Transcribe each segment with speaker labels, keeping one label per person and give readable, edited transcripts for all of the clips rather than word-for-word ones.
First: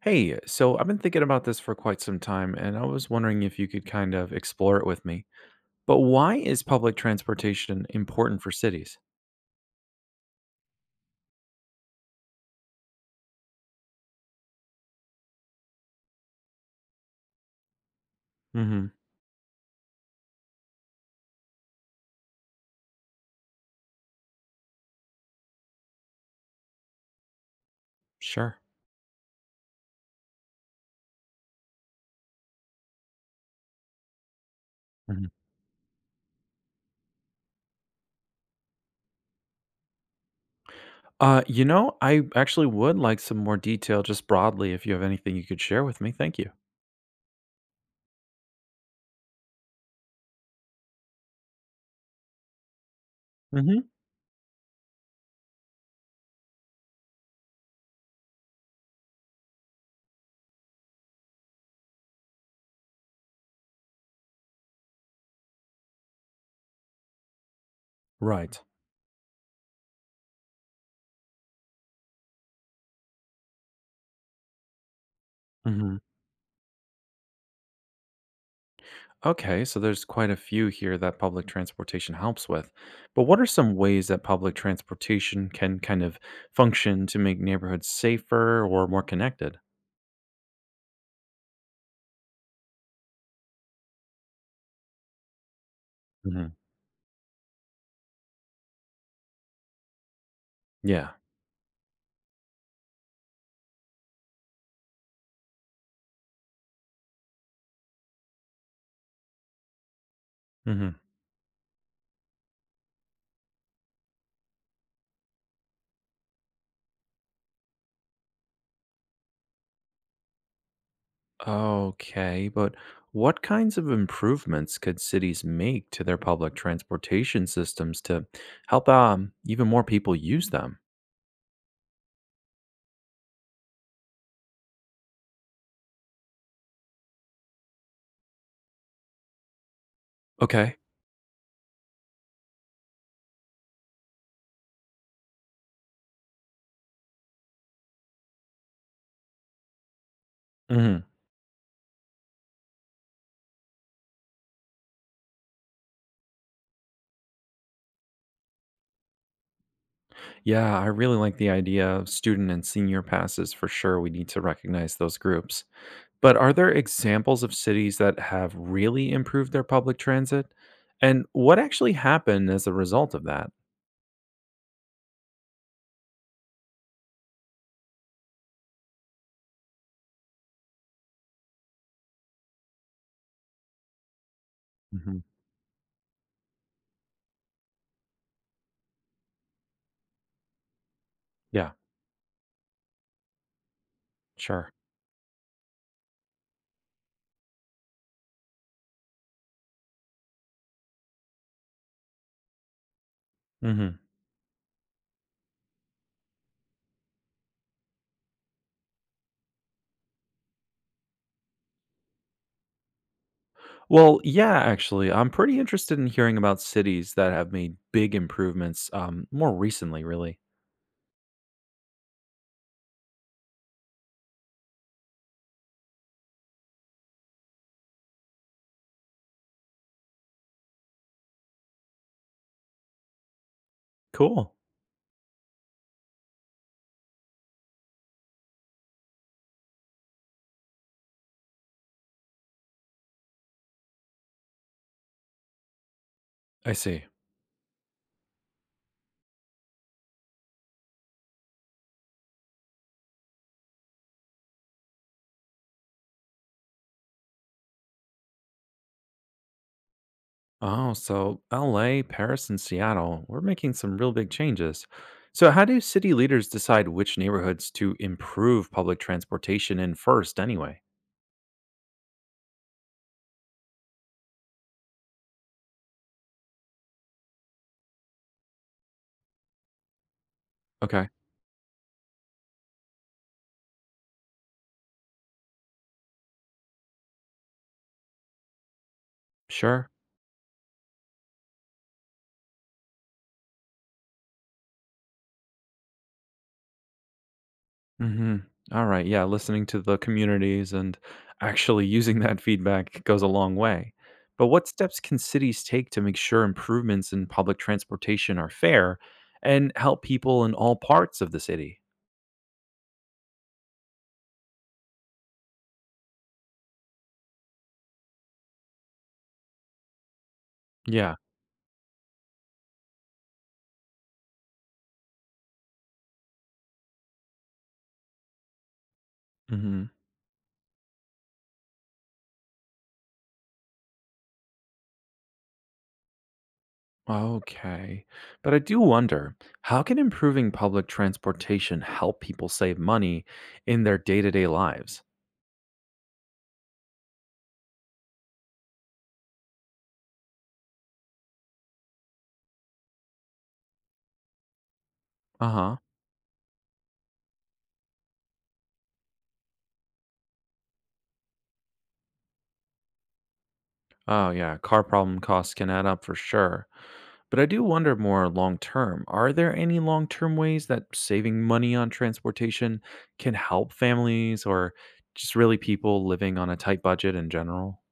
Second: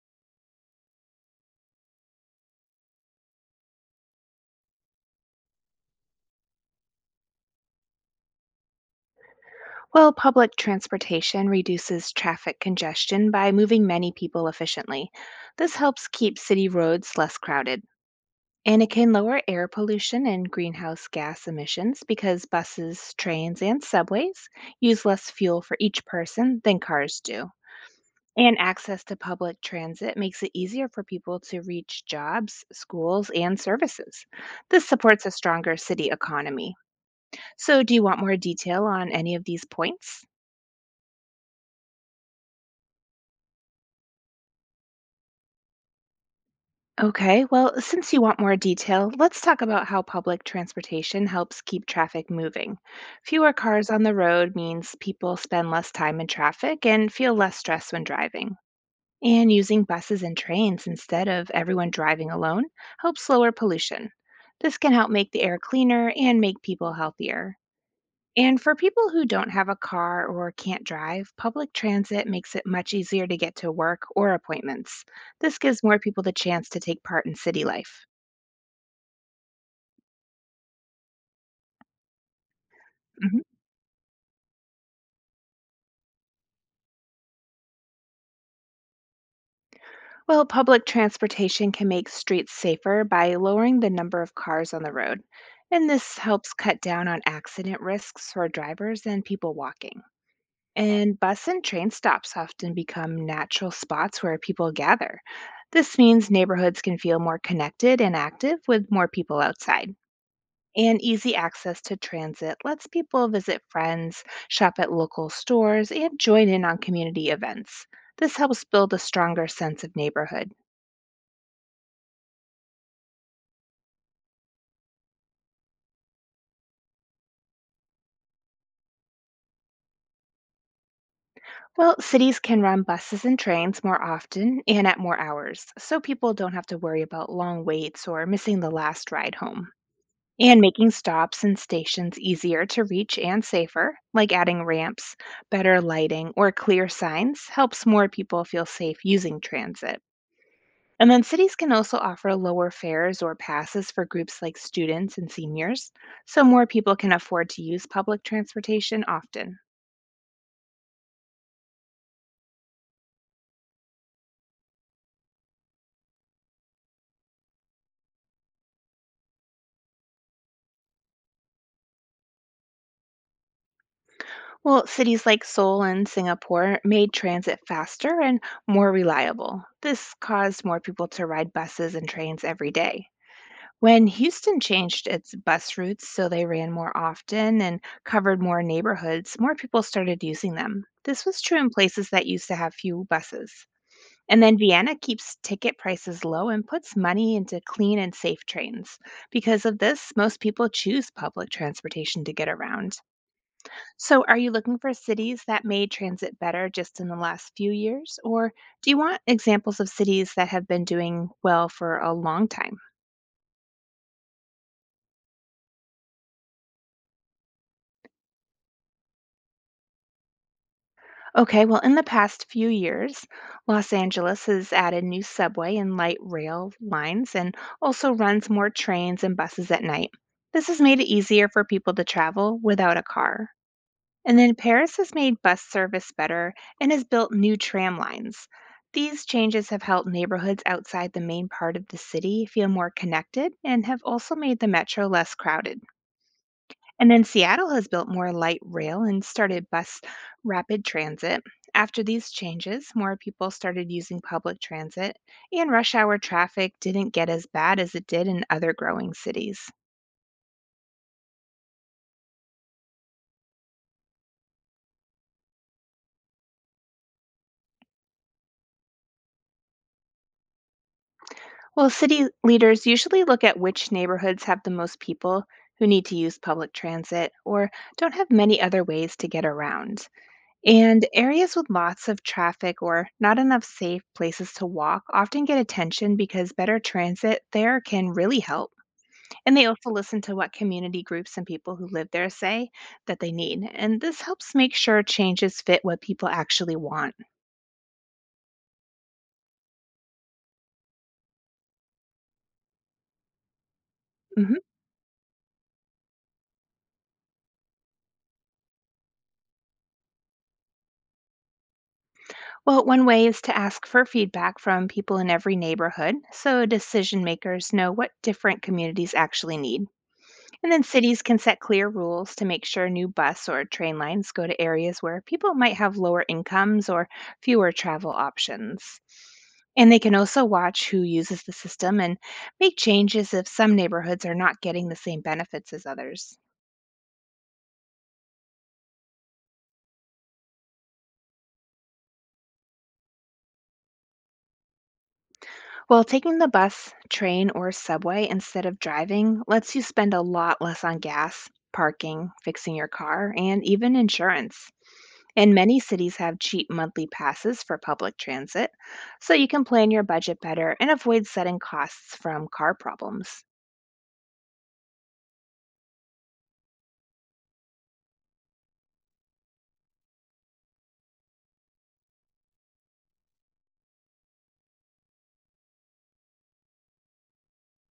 Speaker 1: Hey, so I've been thinking about this for quite some time, and I was wondering if you could kind of explore it with me. But why is public transportation important for cities?
Speaker 2: Well, public transportation reduces traffic congestion by moving many people efficiently. This helps keep city roads less crowded. And it
Speaker 1: Mm-hmm.
Speaker 2: can lower air pollution and greenhouse gas emissions because buses, trains, and subways use less fuel for each person than cars do. And
Speaker 1: Sure.
Speaker 2: access to public transit makes it easier for people to reach jobs, schools, and services. This supports
Speaker 1: Hmm.
Speaker 2: a stronger city economy. So, do you want more detail on any of these points?
Speaker 1: I actually would like some more detail just broadly if you have anything you could share with me. Thank you.
Speaker 2: Okay, well, since you want more detail, let's talk about how public transportation helps keep traffic moving. Fewer
Speaker 1: Hmm.
Speaker 2: cars on the road means people spend less time in traffic and feel less stress when driving. And using buses and trains instead of everyone driving alone helps lower pollution. This can help make the air cleaner and make people healthier. And
Speaker 1: Right.
Speaker 2: for people who don't have a car or can't drive, public transit makes it much easier to get to work or appointments. This gives
Speaker 1: Hmm.
Speaker 2: more people the chance to take part in city life.
Speaker 1: Okay, so there's quite a few here that public transportation helps with. But what
Speaker 2: Mhm.
Speaker 1: are some ways that public transportation can kind of function to make neighborhoods safer or more connected?
Speaker 2: Well, public transportation can make streets safer by lowering the number of cars on the road, and this
Speaker 1: Hmm.
Speaker 2: helps cut down on accident risks for drivers and people walking.
Speaker 1: Yeah.
Speaker 2: And bus and train stops often become natural spots where people gather. This means neighborhoods can feel more connected and active with more people outside. And
Speaker 1: Hmm.
Speaker 2: easy access to transit lets people visit friends, shop at local stores, and join in on community events. This helps build a stronger sense of neighborhood.
Speaker 1: Okay, but what kinds of improvements could cities make to their public transportation systems to help even more people use them?
Speaker 2: Well, cities can run buses and trains more often and at more hours, so people don't have to worry about long waits or missing the last ride home. And
Speaker 1: Okay.
Speaker 2: making stops and stations easier to reach and safer, like adding ramps, better lighting, or clear signs, helps more people feel safe using transit.
Speaker 1: Hmm.
Speaker 2: And then cities can also offer lower fares or passes for groups like students and seniors, so more people can afford to use public transportation often.
Speaker 1: Yeah, I really like the idea of student and senior passes for sure. We need to recognize those groups. But are there examples of cities that have really improved their public transit? And what actually happened as a result of that?
Speaker 2: Well, cities like Seoul and Singapore made transit faster and more reliable. This caused more people to ride buses and trains every day. When Houston changed
Speaker 1: Hmm.
Speaker 2: its bus routes so they ran more often and covered more neighborhoods, more people started using them. This was true
Speaker 1: Yeah,
Speaker 2: in places that used to have few buses. And then
Speaker 1: sure.
Speaker 2: Vienna keeps ticket prices low and puts money into clean and safe trains. Because of this, most people choose public transportation to get around.
Speaker 1: Mm-hmm.
Speaker 2: So, are you looking for cities that made transit better just in the last few years? Or do you want examples of cities that have been doing well for a long time?
Speaker 1: Well, yeah, actually, I'm pretty interested in hearing about cities that have made big improvements more recently, really.
Speaker 2: Okay, well, in the past few years, Los Angeles has added new subway and light rail lines and also runs more trains and buses at night. This has made it easier for people to travel without a car. And
Speaker 1: Cool.
Speaker 2: then Paris has made bus service better and has built new tram lines. These changes have helped neighborhoods outside the main part of the city feel more connected and have also made the metro less crowded.
Speaker 1: I see.
Speaker 2: And then Seattle has built more light rail and started bus rapid transit. After these changes, more people started using public transit, and rush hour traffic didn't get as bad as it did in other growing cities.
Speaker 1: Oh, so LA, Paris, and Seattle, we're making some real big changes. So, how do city leaders decide which neighborhoods to improve public transportation in first, anyway?
Speaker 2: Well, city leaders usually look at which neighborhoods have the most people who need to use public transit or don't have many other ways to get around. And
Speaker 1: Okay,
Speaker 2: areas with lots of traffic or not enough safe places to walk often get attention because better transit there can really help. And they
Speaker 1: sure.
Speaker 2: also listen to what community groups and people who live there say that they need. And this helps make sure changes fit what people actually want.
Speaker 1: Mhm. All right. Yeah, listening to the communities and actually using that feedback goes a long way. But
Speaker 2: Mhm.
Speaker 1: what steps can cities take to make sure improvements in public transportation are fair and help people in all parts of the city?
Speaker 2: Well, one way is to ask for feedback from people in every neighborhood so decision makers know what different communities actually need. And then
Speaker 1: Yeah.
Speaker 2: cities can set clear rules to make sure new bus or train lines go to areas where people might have lower incomes or fewer travel options.
Speaker 1: Hmm.
Speaker 2: And they can also watch who uses the system and make changes if some neighborhoods are not getting the same benefits as others.
Speaker 1: Okay. But I do wonder, how can improving public transportation help people save money in their day to day lives?
Speaker 2: Well, taking the bus, train, or subway instead of driving lets you spend a lot less on gas, parking, fixing your car, and even insurance.
Speaker 1: Uh
Speaker 2: And
Speaker 1: huh.
Speaker 2: many cities have cheap monthly passes for public transit, so you can plan your budget better and avoid sudden costs from car problems.
Speaker 1: Oh, yeah. Car problem costs can add up for sure. But I do wonder more long term. Are there any long term ways that saving money on transportation can help families or just really people living on a tight budget in general?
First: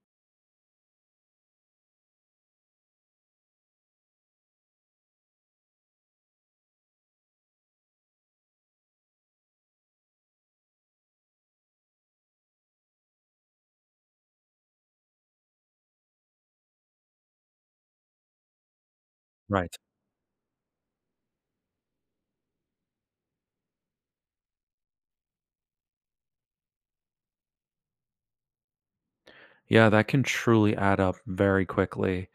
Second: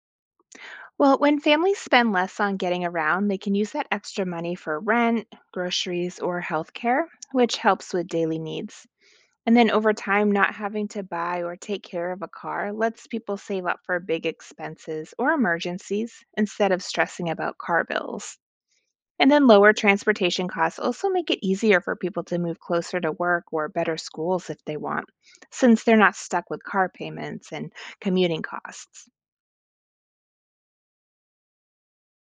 Speaker 2: Well, when families spend less on getting around, they can use that extra money for rent, groceries, or healthcare, which helps with daily needs. And then over time, not having to buy or take care of a car lets people save up for big expenses or emergencies instead of stressing about car bills. And then lower
Speaker 1: Right.
Speaker 2: transportation costs also make it easier for people to move closer to work or better schools if they want, since they're not stuck with car payments and commuting costs.
Speaker 1: Yeah, that can truly add up very quickly.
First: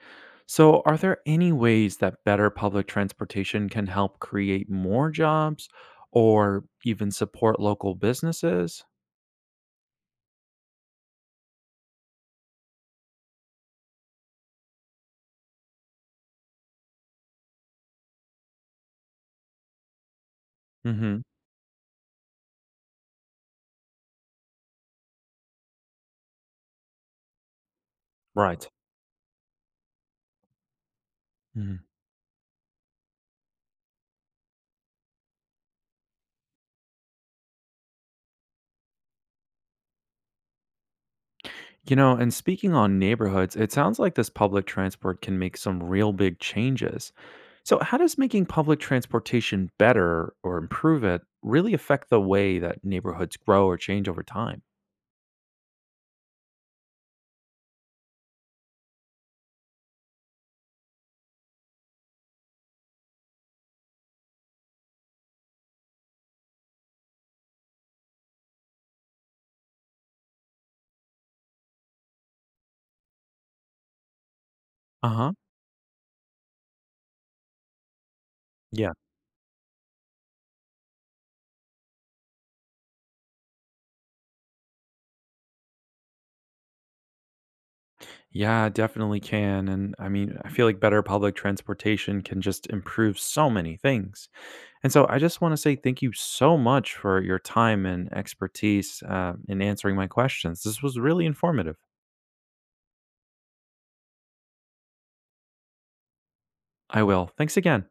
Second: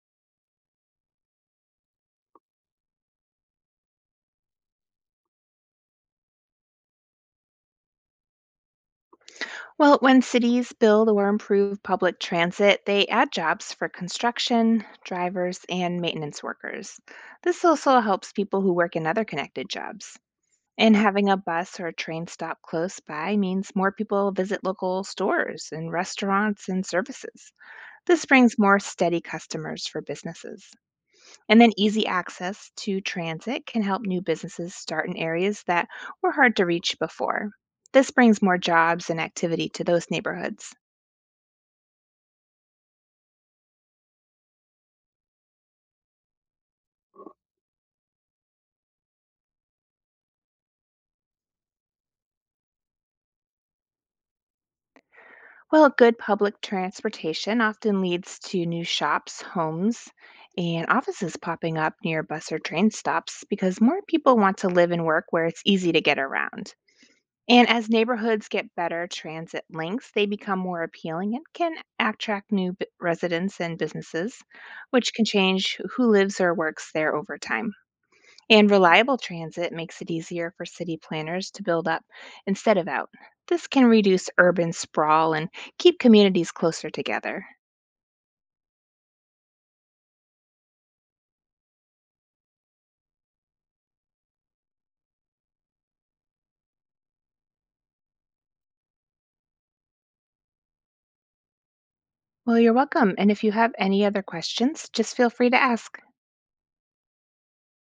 Speaker 1: So, are there any ways that better public transportation can help create more jobs or even support local businesses?
Speaker 2: Well, when cities build or improve public transit, they add jobs for construction, drivers, and maintenance workers. This also helps people who work in other connected jobs. And
Speaker 1: Hmm.
Speaker 2: having a bus or a train stop close by means more people visit local stores and restaurants and services. This brings
Speaker 1: Right.
Speaker 2: more steady customers for businesses. And then
Speaker 1: Mhm.
Speaker 2: easy access to transit can help new businesses start in areas that were hard to reach before. This brings more jobs and activity to those neighborhoods.
Speaker 1: You know, and speaking on neighborhoods, it sounds like this public transport can make some real big changes. So, how does making public transportation better or improve it really affect the way that neighborhoods grow or change over time?
Speaker 2: Well, good public transportation often leads to new shops, homes, and offices popping up near bus or train stops because more people want to live and work where it's easy to get around. And as neighborhoods get better transit links, they become more appealing and can attract residents and businesses,
Speaker 1: Uh
Speaker 2: which can
Speaker 1: huh.
Speaker 2: change who lives or works there over time. And
Speaker 1: Yeah.
Speaker 2: reliable transit makes it easier for city planners to build up instead of out. This can reduce urban sprawl and keep communities closer together.
Speaker 1: Yeah, it definitely can. And I mean, I feel like better public transportation can just improve so many things. And so, I just want to say thank you so much for your time and expertise in answering my questions. This was really informative.
Speaker 2: Well, you're welcome. And if you have any other questions, just feel free to ask.
Speaker 1: I will. Thanks again.